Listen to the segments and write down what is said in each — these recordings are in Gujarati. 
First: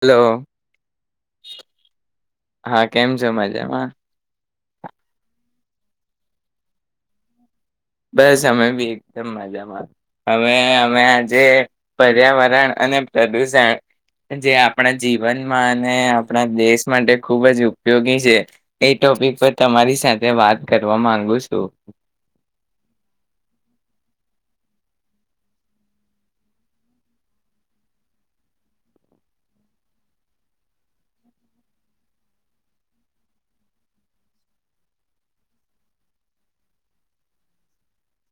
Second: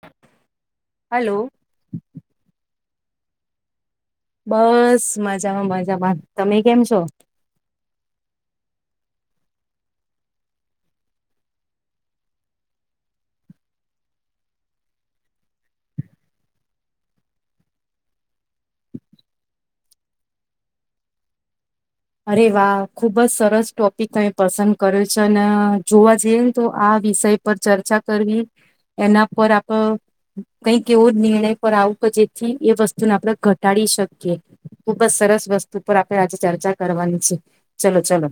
હલો. હલો. હા કેમ છે મજામાં? બસ મજામાં મજામાં તમે કેમ છો? બસ અમે બી એકદમ મજામાં અવે અમે આજે પર્યાવરણ અને પ્રદુષણ જે આપણા જીવનમાં અને આપણા દેશ માટે ખુબ જ ઉપયોગી છે એ ટોપિક પર તમારી સાથે વાત કરવા માંગુ છું. અરે વાહ ખુબ જ સરસ ટોપિક અ પસંદ કર્યો છે અને જોવા જઈએ ને તો આ વિષય પર ચર્ચા કરવી એના પર આપડ કઈક એવો નિર્ણય પર આવું કે જેથી એ વસ્તુને આપડણે ઘટાડી શકીએ ખુબજ સરસ વસ્તુ પર આપણે આજે ચર્ચા કરવાની છે ચલો ચલો.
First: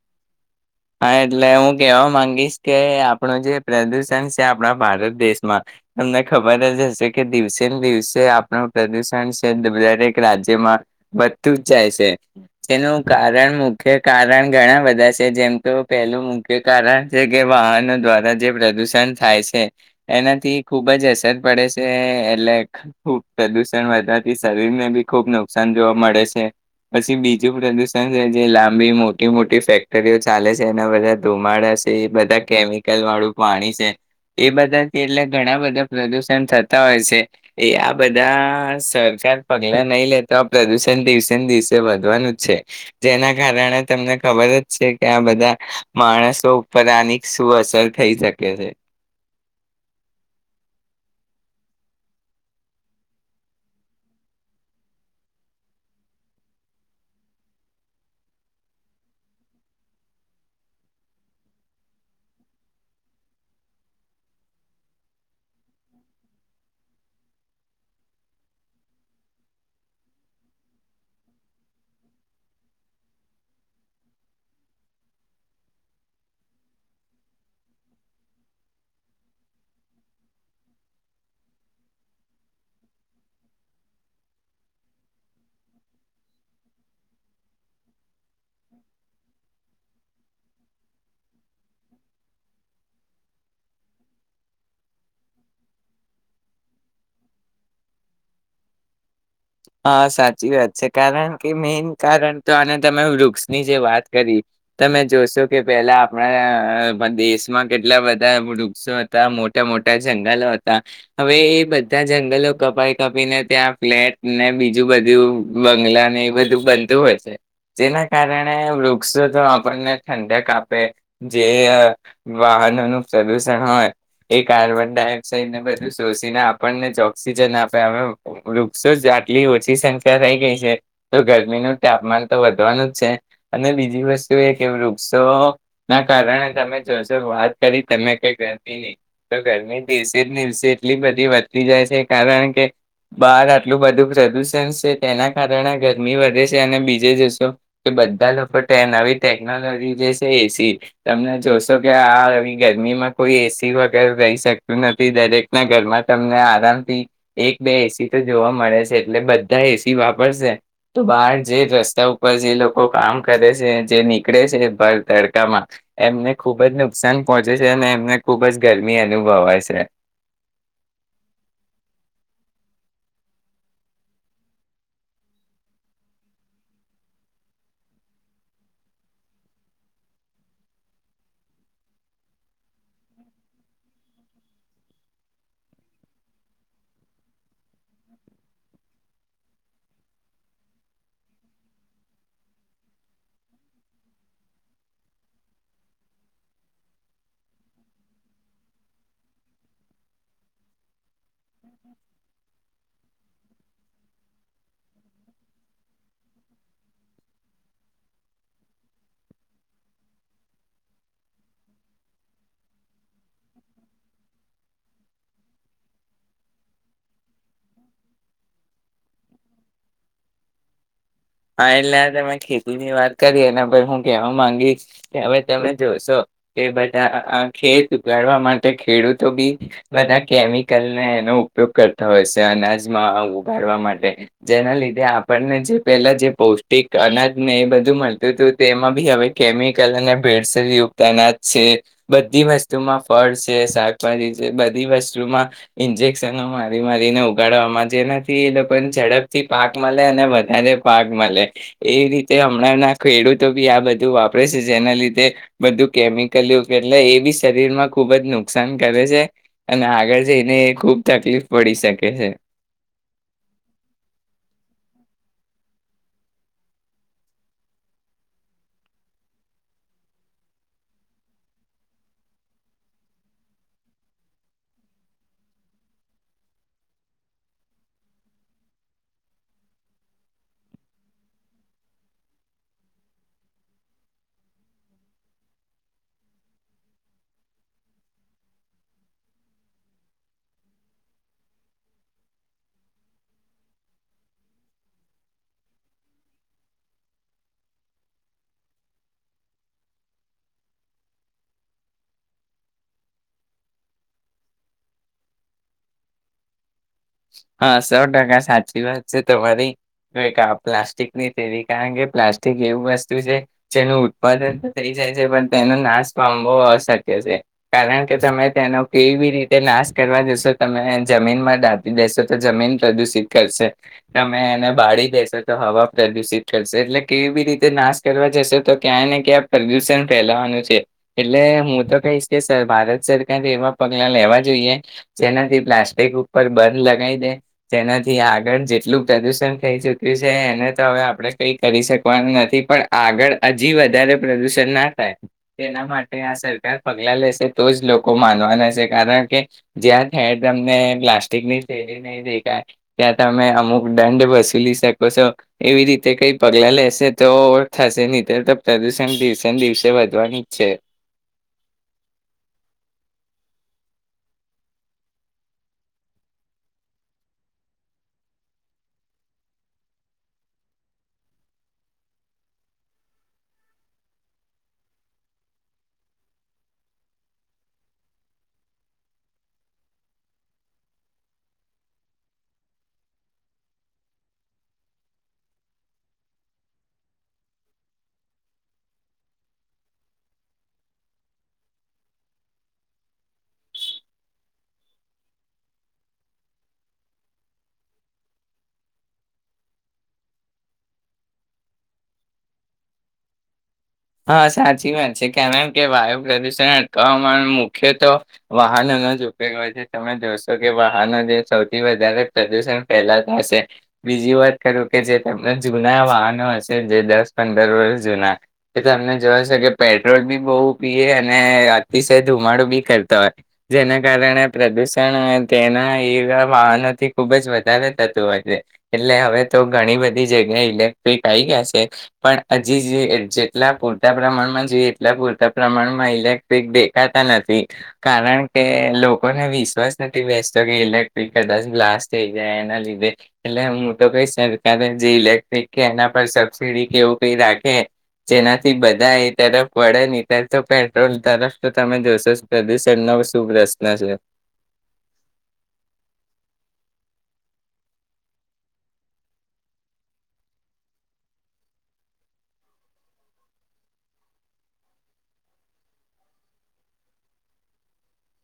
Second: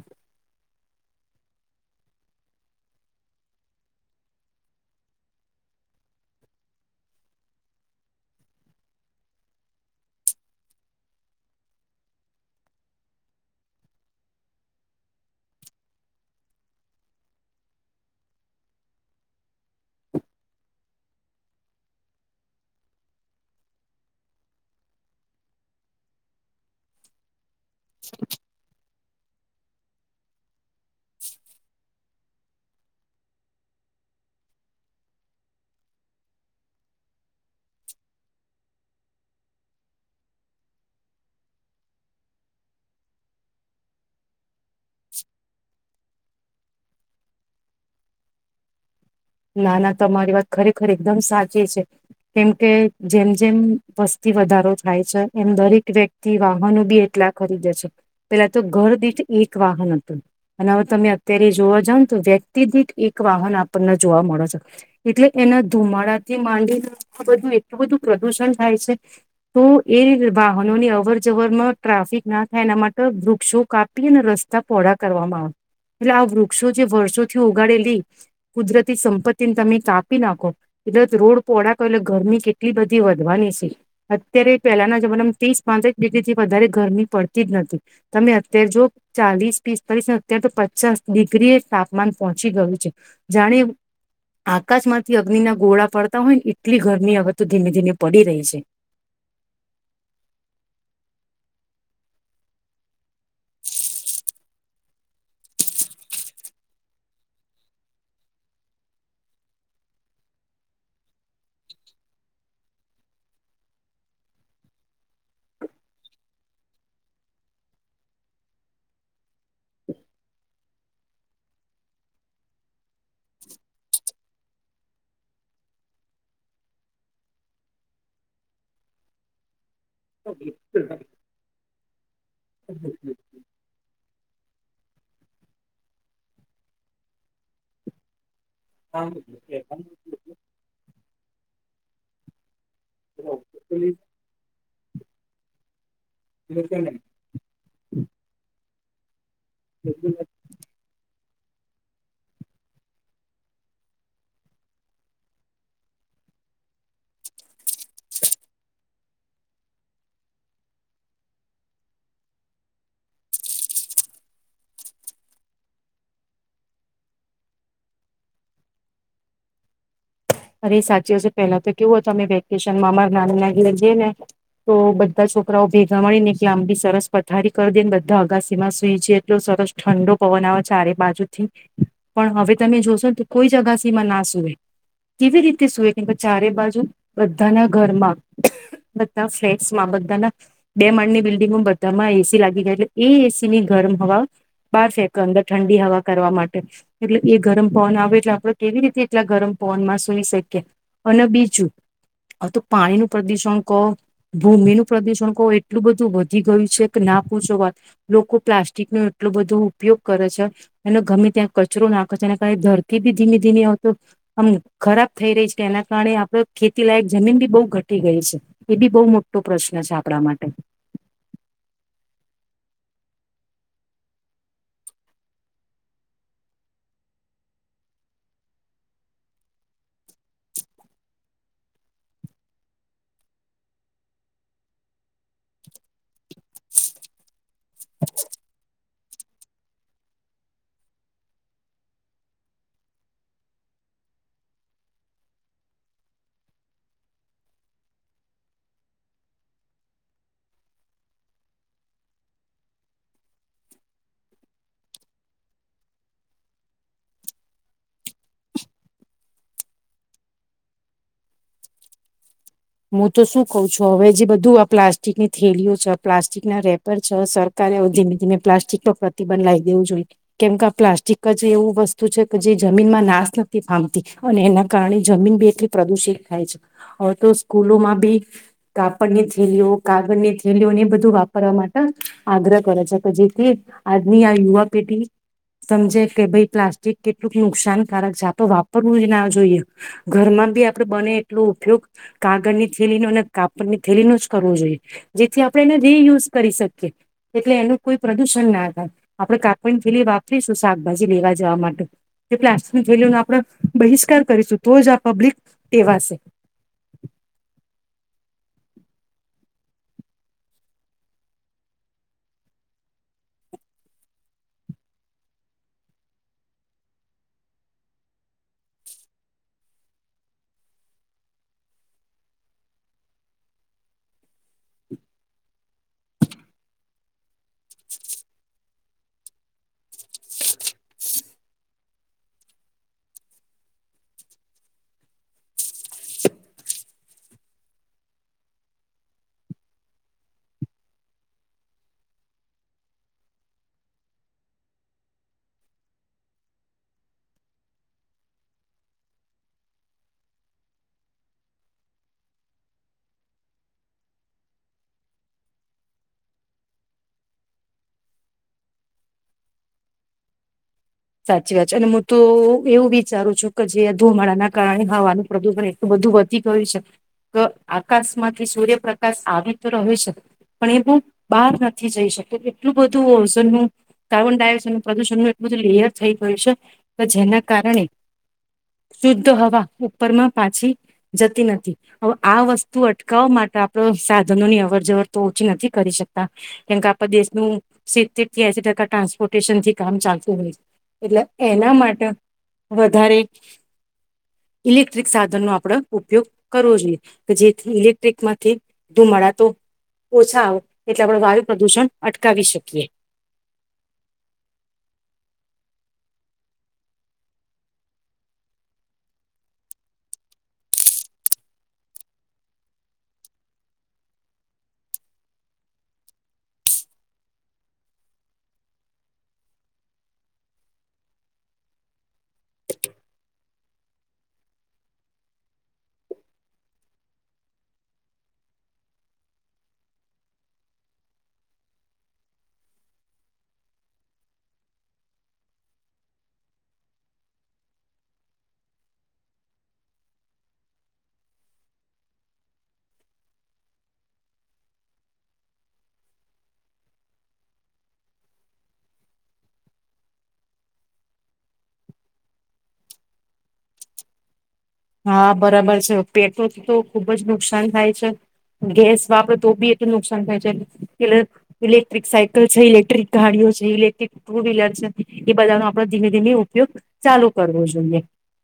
હા એટલે હું કેહેવા માંગીશ કે આપણું જે પ્રદુષણ છે આપણા ભારત દેશમાં તમને ખબર જ હશે કે દિવસે ને દિવસે આપણ પ્રદુષણ છે દરેક રાજ્યમાં વધતું જ જાય છે તેનું કારણ મુખ્ય કારણ ઘણા બધા છે જેમ તો પહેલું મુખ્ય કારણ છે કે વાહનો દ્વારા જે પ્રદૂષણ થાય છે એનાથી ખૂબ જ અસર પડે છે એટલે ખૂબ પ્રદુષણ વધવાથી શરીરને બી ખૂબ નુકસાન જોવા મળે છે પછી. હ પ્રદુષણ છે જે લાંબી મો મોટી મોટી ફેક્ટરીઓ છે. ચાલે છે એના બધા ધુમાડા છે એ બધા કેમિકલ વાળું પાણી છે એ બધાથી એટલે ઘણા બધા પ્રદુષણ થતા હોય છે એ આ બધા સરકાર પગલા નહી લેતો આ પ્રદુષણ દિવસે ને દિવસે વધવાનું જ છે જેના કારણે તમને ખબર જ છે. ત્યાં બધા માણસો ઉપર આની શું અસર થઈ શકે છે. ના ના તમારી વાત ખરેખર એકદમ સાચી છે કેમ કે જેમ જેમ વસ્તી વધારો થાય છે એમ દરેક વ્યક્તિ વાહનો બી એટલા ખરીદે છે પેલા તો ઘર દીઠ એક વાહન હતું અને હવે તમે અત્યારે જોવા જાવ ને તો વ્યક્તિ દીઠ એક વાહન આપણને જોવા મળ છે એટલે એના ધુમાડાથી માંડીને બધું એટલું બધું પ્રદુષણ થાય છે તો એ વાહનોની અવર જવરમાં ટ્રાફિક ના થાય એના માટે વૃક્ષો કાપી અને રસ્તા પહળા કરવામાં આવે એટલે આ વૃક્ષો જે વર્ષોથી ઉગાડેલી કુદરત તિ તમે કાપી નાખો કર રોડ પહોળા એટલે ગરમી કેટલી બધી વધવાની છે અત્યારે પહેલાના જમાનામાં ત્રીસ પાંત્રીસ ડિગ્રી થી વધારે ગરમી પડતી જ નથી તમે અત્યારે જો ચાલીસ પિસ્તાલીસ અત્યારે તો પચાસ ડિગ્રી તાપમાન પહોંચી ગયું છે જાણે આકાશમાંથી અગ્નિના ગોળા પડતા હોયને એટલી ઘરની અગતો ધીમે ધીમે પડી રહી છે. હા સાચી વાત છે કારણ કે મેન કારણ તો આને તમે વૃક્ષની જે વાત કરી તમે જોશો કે પેલા આપણા દેશમાં કેટલા બધા વૃક્ષો હતા મોટા મોટા જંગલો હતા હવે એ બધા જંગલો કપાઈ કપીને ત્યાં ફ્લેટ ને બીજું બધું બંગલા ને એ બધું બનતું હોય છે જેના કારણે વૃક્ષો તો આપણને ઠંડક આપે જે વાહનોનું પ્રદુષણ હોય એ કાર્બન ડાયોક્સાઇડને બધું શોષીને આપણને જ ઓક્સિજન આપે વૃક્ષ બસ આટલી હોય છે. સંખ્યા રહી ગઈ છે તો ગરમીનું તાપમાન તો વધવાનું જ છે અને બીજી વસ્તુ એ કે વૃક્ષો ના કારણે તમે જોશો વાત કરી તમે ક નહી નહીં ગરમી દિવસે દિવસે એટલી બધી વધતી જાય છે કારણ કે બાર મધુ પ્રધુ જનશે તેના કારણે ગરમી વધે છે. અને બીજે જશો કે બધા લફટ તેનાવી ટેકનોલોજી જસે એસી તમને જોશો કે આ આવી ગરમીમાં કોઈ એસી વગેર રહી શકતું નથી. દરેક ના ઘરમાં તમને આરામથી એક બે એસી તો જોવા મળે છે. એટલે બધા એસી વાપરશે તો બહાર જે રસ્તા ઉપર જે લોકો કામ કરે છે. જે નીકળે છે. ભર તડકામાં એમને ખૂબ જ નુકસાન પહોંચે છે. અને એમને ખૂબ જ ગરમી અનુભવાય શે. અરે સાચી હશે પહેલા તો કેવું હતું અમે વેકેશનમાં અમારા નાની ના ઘેરે જઈએ, ને તો બધા છોકરાઓ ભેગા મળી ને કે આમ બી સરસ પથારી કરી દે. ને બધા અગાસીમાં સુઈ જએ. એટલો સરસ ઠંડો પવન આવે ચારે બાજુ થી. પણ હવે તમે જોશો ને તો કોઈ જ અગાસીમાં ના સુવે કેવી રીતે શું? કેમ કે ચારે બાજુ બધાના ઘરમાં, બધા ફ્લેટસમાં, બધાના બે માંડની બિલ્ડિંગોમાં, બધામાં એસી લાગી ગયા છે. એ એસી ની ગરમ હવા બહાર ફેંક અંદર ઠંડી હવા કરવા માટે. એટલે એ ગરમ પવન આવે એટલે આપડ કેવી રીતે એટલા ગરમ પવન મા સઈ શકીએ. અને બીજું હ તો પાણી નું પ્રદુષણ કહો, ભૂમિનું પ્રદુષણ કહો, એટલું બધું વધી ગયું છે કે ના પૂછો વાત. લોકો પ્લાસ્ટિક નુ એટલું બધું ઉપયોગ કરે છે. અને ગમે ત્યાં કચરો નાખે છે. અને કાર ધરતી બી ધીમે ધીમે આવતો આમ ખરાબ થઈ રહી છે, એના કારણે આપડે ખેતી લાયક જમીન બી બહુ ઘટી ગઈ છે. એ બી બહુ મોટો પ્રશ્ન છે આપણા માટે. હા એટલે આ તમે ખેતીની વાત કરી એના પર હું કહેવા માંગીશ, કે હવે તમે જોશો કે બધા ખેત ઉગાડવા માટે ખેડૂતો બી બધા કેમિકલને એનો ઉપયોગ કરતા હોય છે. અનાજમાં ઉગાડવા માટે જેના લીધે આપણને જ પેલા જે પૌષ્ટિક અનાજ ને એ બધું મળતું હતું તે એમાં બી હવે કેમિકલ અને ભેળસેલ યુક્તનાજ છે. બધી વસ્તુમાં ફળ છે, શાકભાજી છે, બધી વસ્તુમાં ઇન્જેકશનો મારી મારીને ઉગાડવામાં. જેનાથી એ લોકોને ઝડપથી પાક મળે અને વધારે પાક મળે. એ રીતે હમણાં ના ખેડૂતો બી આ બધું વાપરે શે. જેના લીધે બધું કેમિકલયુગ એટલે એ બી શરીર માં ખુબ જ નુકસાન કરે છે. અને આગળ જઈને ખુબ તકલીફ પડી શકે છે. હું તો શું કહ છું હવે જે બધું આ પ્લાસ્ટિકની થેલીઓ છે, પ્લાસ્ટિક ના રેપર છે, સરકારે ધીમે ધીમે પ્લાસ્ટિક પર પ્રતિબંધ લાવી દેવું જોઈએ. કેમ કે આ પ્લાસ્ટિક જ એવું વસ્તુ છે કે જે જમીનમાં નાશ નથી પામતી. અને એના કારણે જમીન બી એટલી પ્રદુષિત થાય છે. હવે તો સ્કૂલોમાં બી કાપડની થેલીઓ કાગળ ની થેલીઓને એ બધું વાપરવા માટે આગ્રહ કરે છે. કે જેથી આજની આ યુવા પેઢી સમજે કે ભાઈ પ્લાસ્ટિક કેટલુંક નુકસાનકારક છે. આપણે વાપરવું જ ના જોઈએ. ઘરમાં બી આપડે બને એટલો ઉપયોગ કાગળની થેલી નો અને કાપડની થેલી નુ જ કરવો જોઈએ. જેથી આપણે એને રિયુઝ કરી શકીએ. એટલે એનું કોઈ પ્રદુષણ ના થાય. આપણે કાપડની થેલી વાપરીશું શાકભાજી લેવા જવા માટે, તો પ્લાસ્ટિકની થેલીનો આપણે બહિષ્કાર કરીશું. તો જ આ પબ્લિક ટેવાશે. હા સો ટકા સાચી વાત છે તમારી. તો એક આ પ્લાસ્ટિકની થેલી કારણ કે પ્લાસ્ટિક એવું વસ્તુ છે, જેનું ઉત્પાદન તો થઈ જાય છે. પણ તેનો નાશ પામવો અશક્ય છે. કારણ કે તમે તેનો કેઈ બી રીતે નાશ કરવા જશો તમે જમીનમાં દા તો જમીન પ્રદુષિત કરશે. તમે એને બાળી દેશો તો હવા પ્રદુષિત કરશે. એટલે કેવી રીતે નાશ કરવા જશો તો ક્યાંય ને ક્યાં પ્રદુષણ ફેલાવાનું છે. એટલે હું તો કહીશ કે સ ભારત સરકારે એવા પગલા લેવા જોઈએ, જેનાથી પ્લાસ્ટિક ઉપર બ લગાવ દે, જેનાથી આગળ જેટલું પ્રદુષણ થઈ ચુક્યું છે એને તો હવે આપણે કઈ કરી શકવાનું નથી. પણ આગળ હજી વધારે પ્રદુષણ ના થાય તેના માટે આ સરકાર પગલા લેશે તો જ લોકો માનવાના છે. કારણ કે જ્યાં ખેર તમને પ્લાસ્ટિકની થેલી નહી દેખાય. ત્યાં તમે અમુક દંડ વસૂલી શકો છો. એવી રીતે કઈ પગલા લેશે તો થશે નહી તો તો પ્રદુષણ દિવસે ને દિવસે વધવાનુજ છે. સાચી વાત છે. અને હું તો એવું વિચારું છું કે, જે ધુમાડાના કારણે હવાનું પ્રદુષણ એટલું બધું વધી ગયું છે. ક આકાશમાંથી સૂર્યપ્રકાશ આવી તો રહે છે. પણ એ બું બહાર નથી જઈ શકતો. એટલું બધું ઓઝનનું કાર્બન ડાયોક્સાઇડનું પ્રદુષણનું એટલું બધું લેયર થ ગયું છે. કે જેના કારણે શુદ્ધ હવા ઉપરમાં પાછી જતી નથી. હવે આ વસ્તુ અટકાવવા માટે આપડ સાધનોની અવર જવર તો ઓછી નથી કરી શકતા. કેમકે આપ દેશનું સિતતેર થી એસી ટકા ટ્રાન્સપોર્ટેશન થી કામ ચાલતું હોય છે. એટલે એના માટે વધારે ઇલેક્ટ્રિક સાધનનો આપણે ઉપયોગ કરવો જોઈએ. કે જેથી ઇલેક્ટ્રિક માંથી ધુમાડા તો ઓછા આવે એટલે આપણે વાયુ પ્રદુષણ અટકાવી શકીએ. હા સાચી વાત છે. કારણ કે વાયુ પ્રદુષણ અટકાવવામાં મુખ્ય તો વાહનોનો જ ઉપયોગ હોય છે. તમે જોશો કે વાહનો જે સૌથી વધારે પ્રદુષણ ફેલાતા હશે. બીજી વાત કરું કે જે તમને જૂના વાહનો હશે, જે દસ પંદર વર્ષ જૂના તમને જોશે કે પેટ્રોલ બી બહુ પીએ અને અતિશય ધુમાડું બી કરતા હોય. જેના કારણે પ્રદુષણ તેના એવા વાહનોથી ખુબ જ વધારે થતું હોય છે. એટલે હવે તો ઘણી બધી જગ્યાએ ઇલેક્ટ્રિક આવી ગયા છે. પણ હજી એટલા પૂરતા પ્રમાણમાં જોઈએ એટલા પૂરતા પ્રમાણમાં ઇલેક્ટ્રિક દેખાતા નથી. કારણ કે લોકોને વિશ્વાસ નથી બેસતો કે ઇલેક્ટ્રિક કદાચ બ્લાસ્ટ થઈ જાય. એના લીધે એટલે હું તો કઈ સરકારે જે ઇલેક્ટ્રિક કે એના પર સબસીડી કેવું કઈ રાખે જેનાથી બધા એ તરફ વળે. ને ત્યારે તો પેટ્રોલ તરફ તો તમે જોશો પ્રદુષણ નો શું પ્રશ્ન છે. હા બરાબર છે. પેટ્રોલથી તો ખુબ જ નુકસાન થાય છે. ગેસ વાપરે તો બી એટલું નુકસાન થાય છે. એટલે ઇલેક્ટ્રિક સાયકલ છે, ઇલેક્ટ્રિક ગાડીઓ છે, ઇલેક્ટ્રિક ટુ વ્હીલર છે, એ બધાનો આપડ ધીમે ધીમે ઉપયોગ ચાલુ કરવો જોઈએ.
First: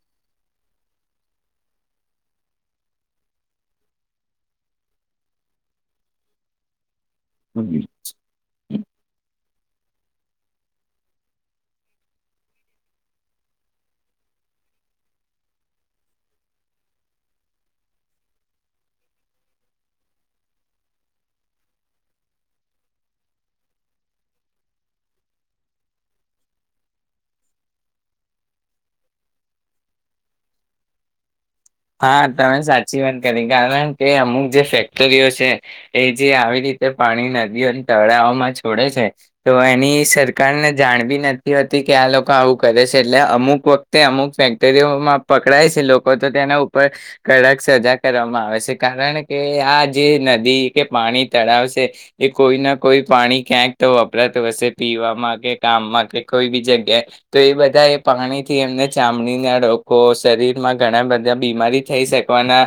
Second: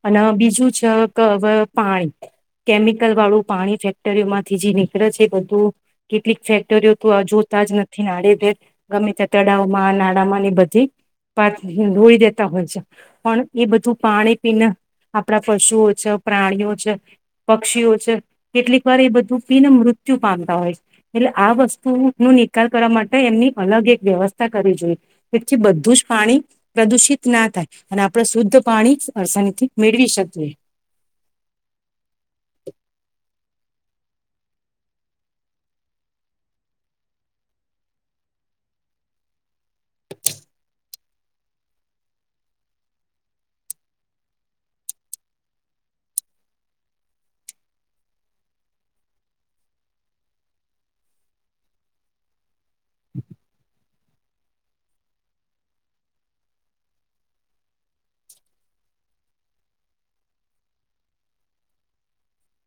અને બીજું છે ક વ પાણી કેમિકલ વાળું પાણી ફેક્ટરીઓ માંથી જે નીકળે છે. બધું કેટલીક ફેક્ટરીઓ તો જોતા જ નથી નાડેદેર ગમે તે તળાવમાં, નાળામાં ની બધી પાત રોઈ દેતા હોય છે. પણ એ બધું પાણી પીને આપણા પશુઓ પ્રાણીઓ છે, પક્ષીઓ છે કેટલીક વાર એ બધું પીને મૃત્યુ પામતા હોય છે. એટલે આ વસ્તુ નો નિકાલ કરવા માટે એમની અલગ એક વ્યવસ્થા કરવી જોઈએ. જેથી બધું જ પાણી પ્રદુષિત ના થાય. અને આપણે શુદ્ધ પાણી અડસાનીથી મેળવી શકીએ. હા તમે સાચી વાત કરી કારણ કે અમુક જે ફેક્ટરીઓ છે એ જે આવી રીતે પાણી નદીઓ તળાવઓમાં છોડે છે. તો એની સરકારને જાણ ભી નથી હોતી કે આ લોકો આવું કરે છે. એટલે અમુક વખતે અમુક ફેક્ટરીઓમાં પકડાય છે લોકો તો તેના કડક સજા કરવામાં આવે છે. કારણ કે આ જે નદી કે પાણી તળાવ છે એ કોઈ ના કોઈ પાણી ક્યાંક તો વપરાતું હશે, પીવામાં કે કામમાં કે કોઈ બી જગ્યાએ. તો એ બધા એ પાણીથી એમને ચામડી ના રોકો શરીરમાં ઘણા બધા બીમારી થઈ શકવાના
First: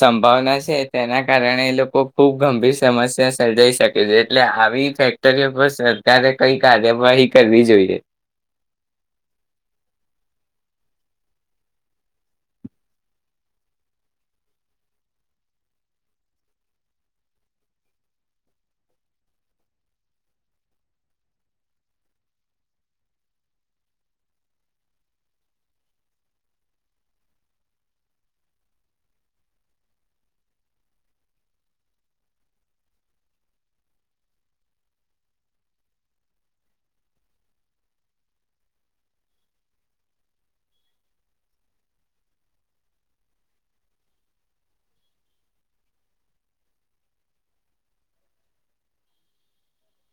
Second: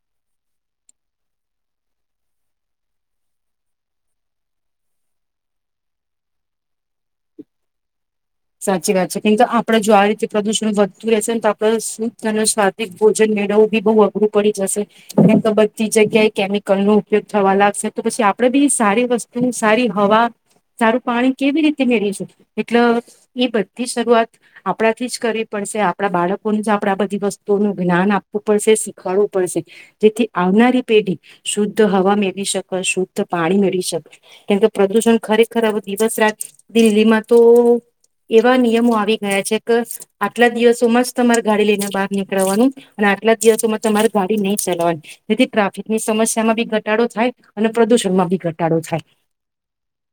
સંભાવના છે. તેના કારણે એ લોકો ખૂબ ગંભીર સમસ્યા સર્જાઈ શકે છે. એટલે આવી ફેક્ટરીઓ પર સરકારે કઈ કાર્યવાહી કરવી જોઈએ. સાચી વાત છે. કેમ કે આપડે જો આ રીતે પ્રદુષણ વધતું રહેશે ને તો આપણે શુદ્ધ અને સ્વાદિક ભોજન મેળવવું બી બહુ અઘરું પડી જશે. કેમ તો બધી જગ્યાએ કેમિકલ નો ઉપયોગ થવા લાગશે, તો પછી આપડે બી સારી વસ્તુ સારી હવા સારું પાણી કેવી રીતે મેળવીશું? એટલે એ બધી શરૂઆત આપણાથી જ કરવી પડશે. આપણા બાળકોને જ આપણે આ બધી વસ્તુઓનું જ્ઞાન આપવું પડશે શીખવાડવું પડશે. જેથી આવનારી પેઢી શુદ્ધ હવા મેળવી શકે શુદ્ધ પાણી મેળવી શકશે. કેમકે પ્રદુષણ ખરેખર દિવસ રાત દિલ્હીમાં તો એવા નિયમો આવી ગયા છે, કે આટલા દિવસોમાં જ તમારે ગાડી લઈને બહાર નીકળવાનું અને આટલા દિવસોમાં તમારે ગાડી નહી, ચલાવવાની જેથી ટ્રાફિકની સમસ્યામાં બી ઘટાડો થાય અને પ્રદુષણમાં બી ઘટાડો થાય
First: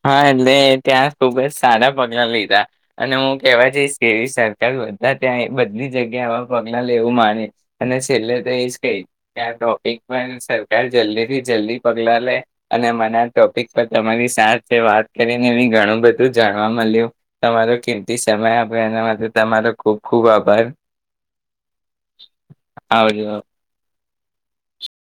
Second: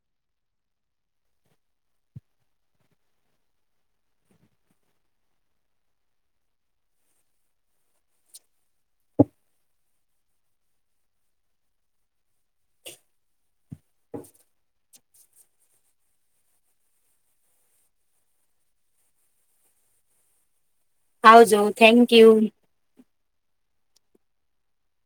હા એટલે ત્યાં ખુબ જ સારા પગલા લીધા અને હું કેવા જઈશ, કે સરકાર બધા ત્યાં બધી જગ્યામાં પગલા લેવું માને અને છેલ્લે તો એ જ કે ત્યાં ટોપિક પર સરકાર જલ્દી થી જલ્દી પગલા લે અને મને ટોપિક પર તમારી સ તે વાત કરીને એ ઘણું બધું જાણવા મળ્યું તમારો કેમતી સમય આપ્યો એના માટે તમારો ખુબ ખુબ આભાર. આવજો થેન્ક યુ આવજો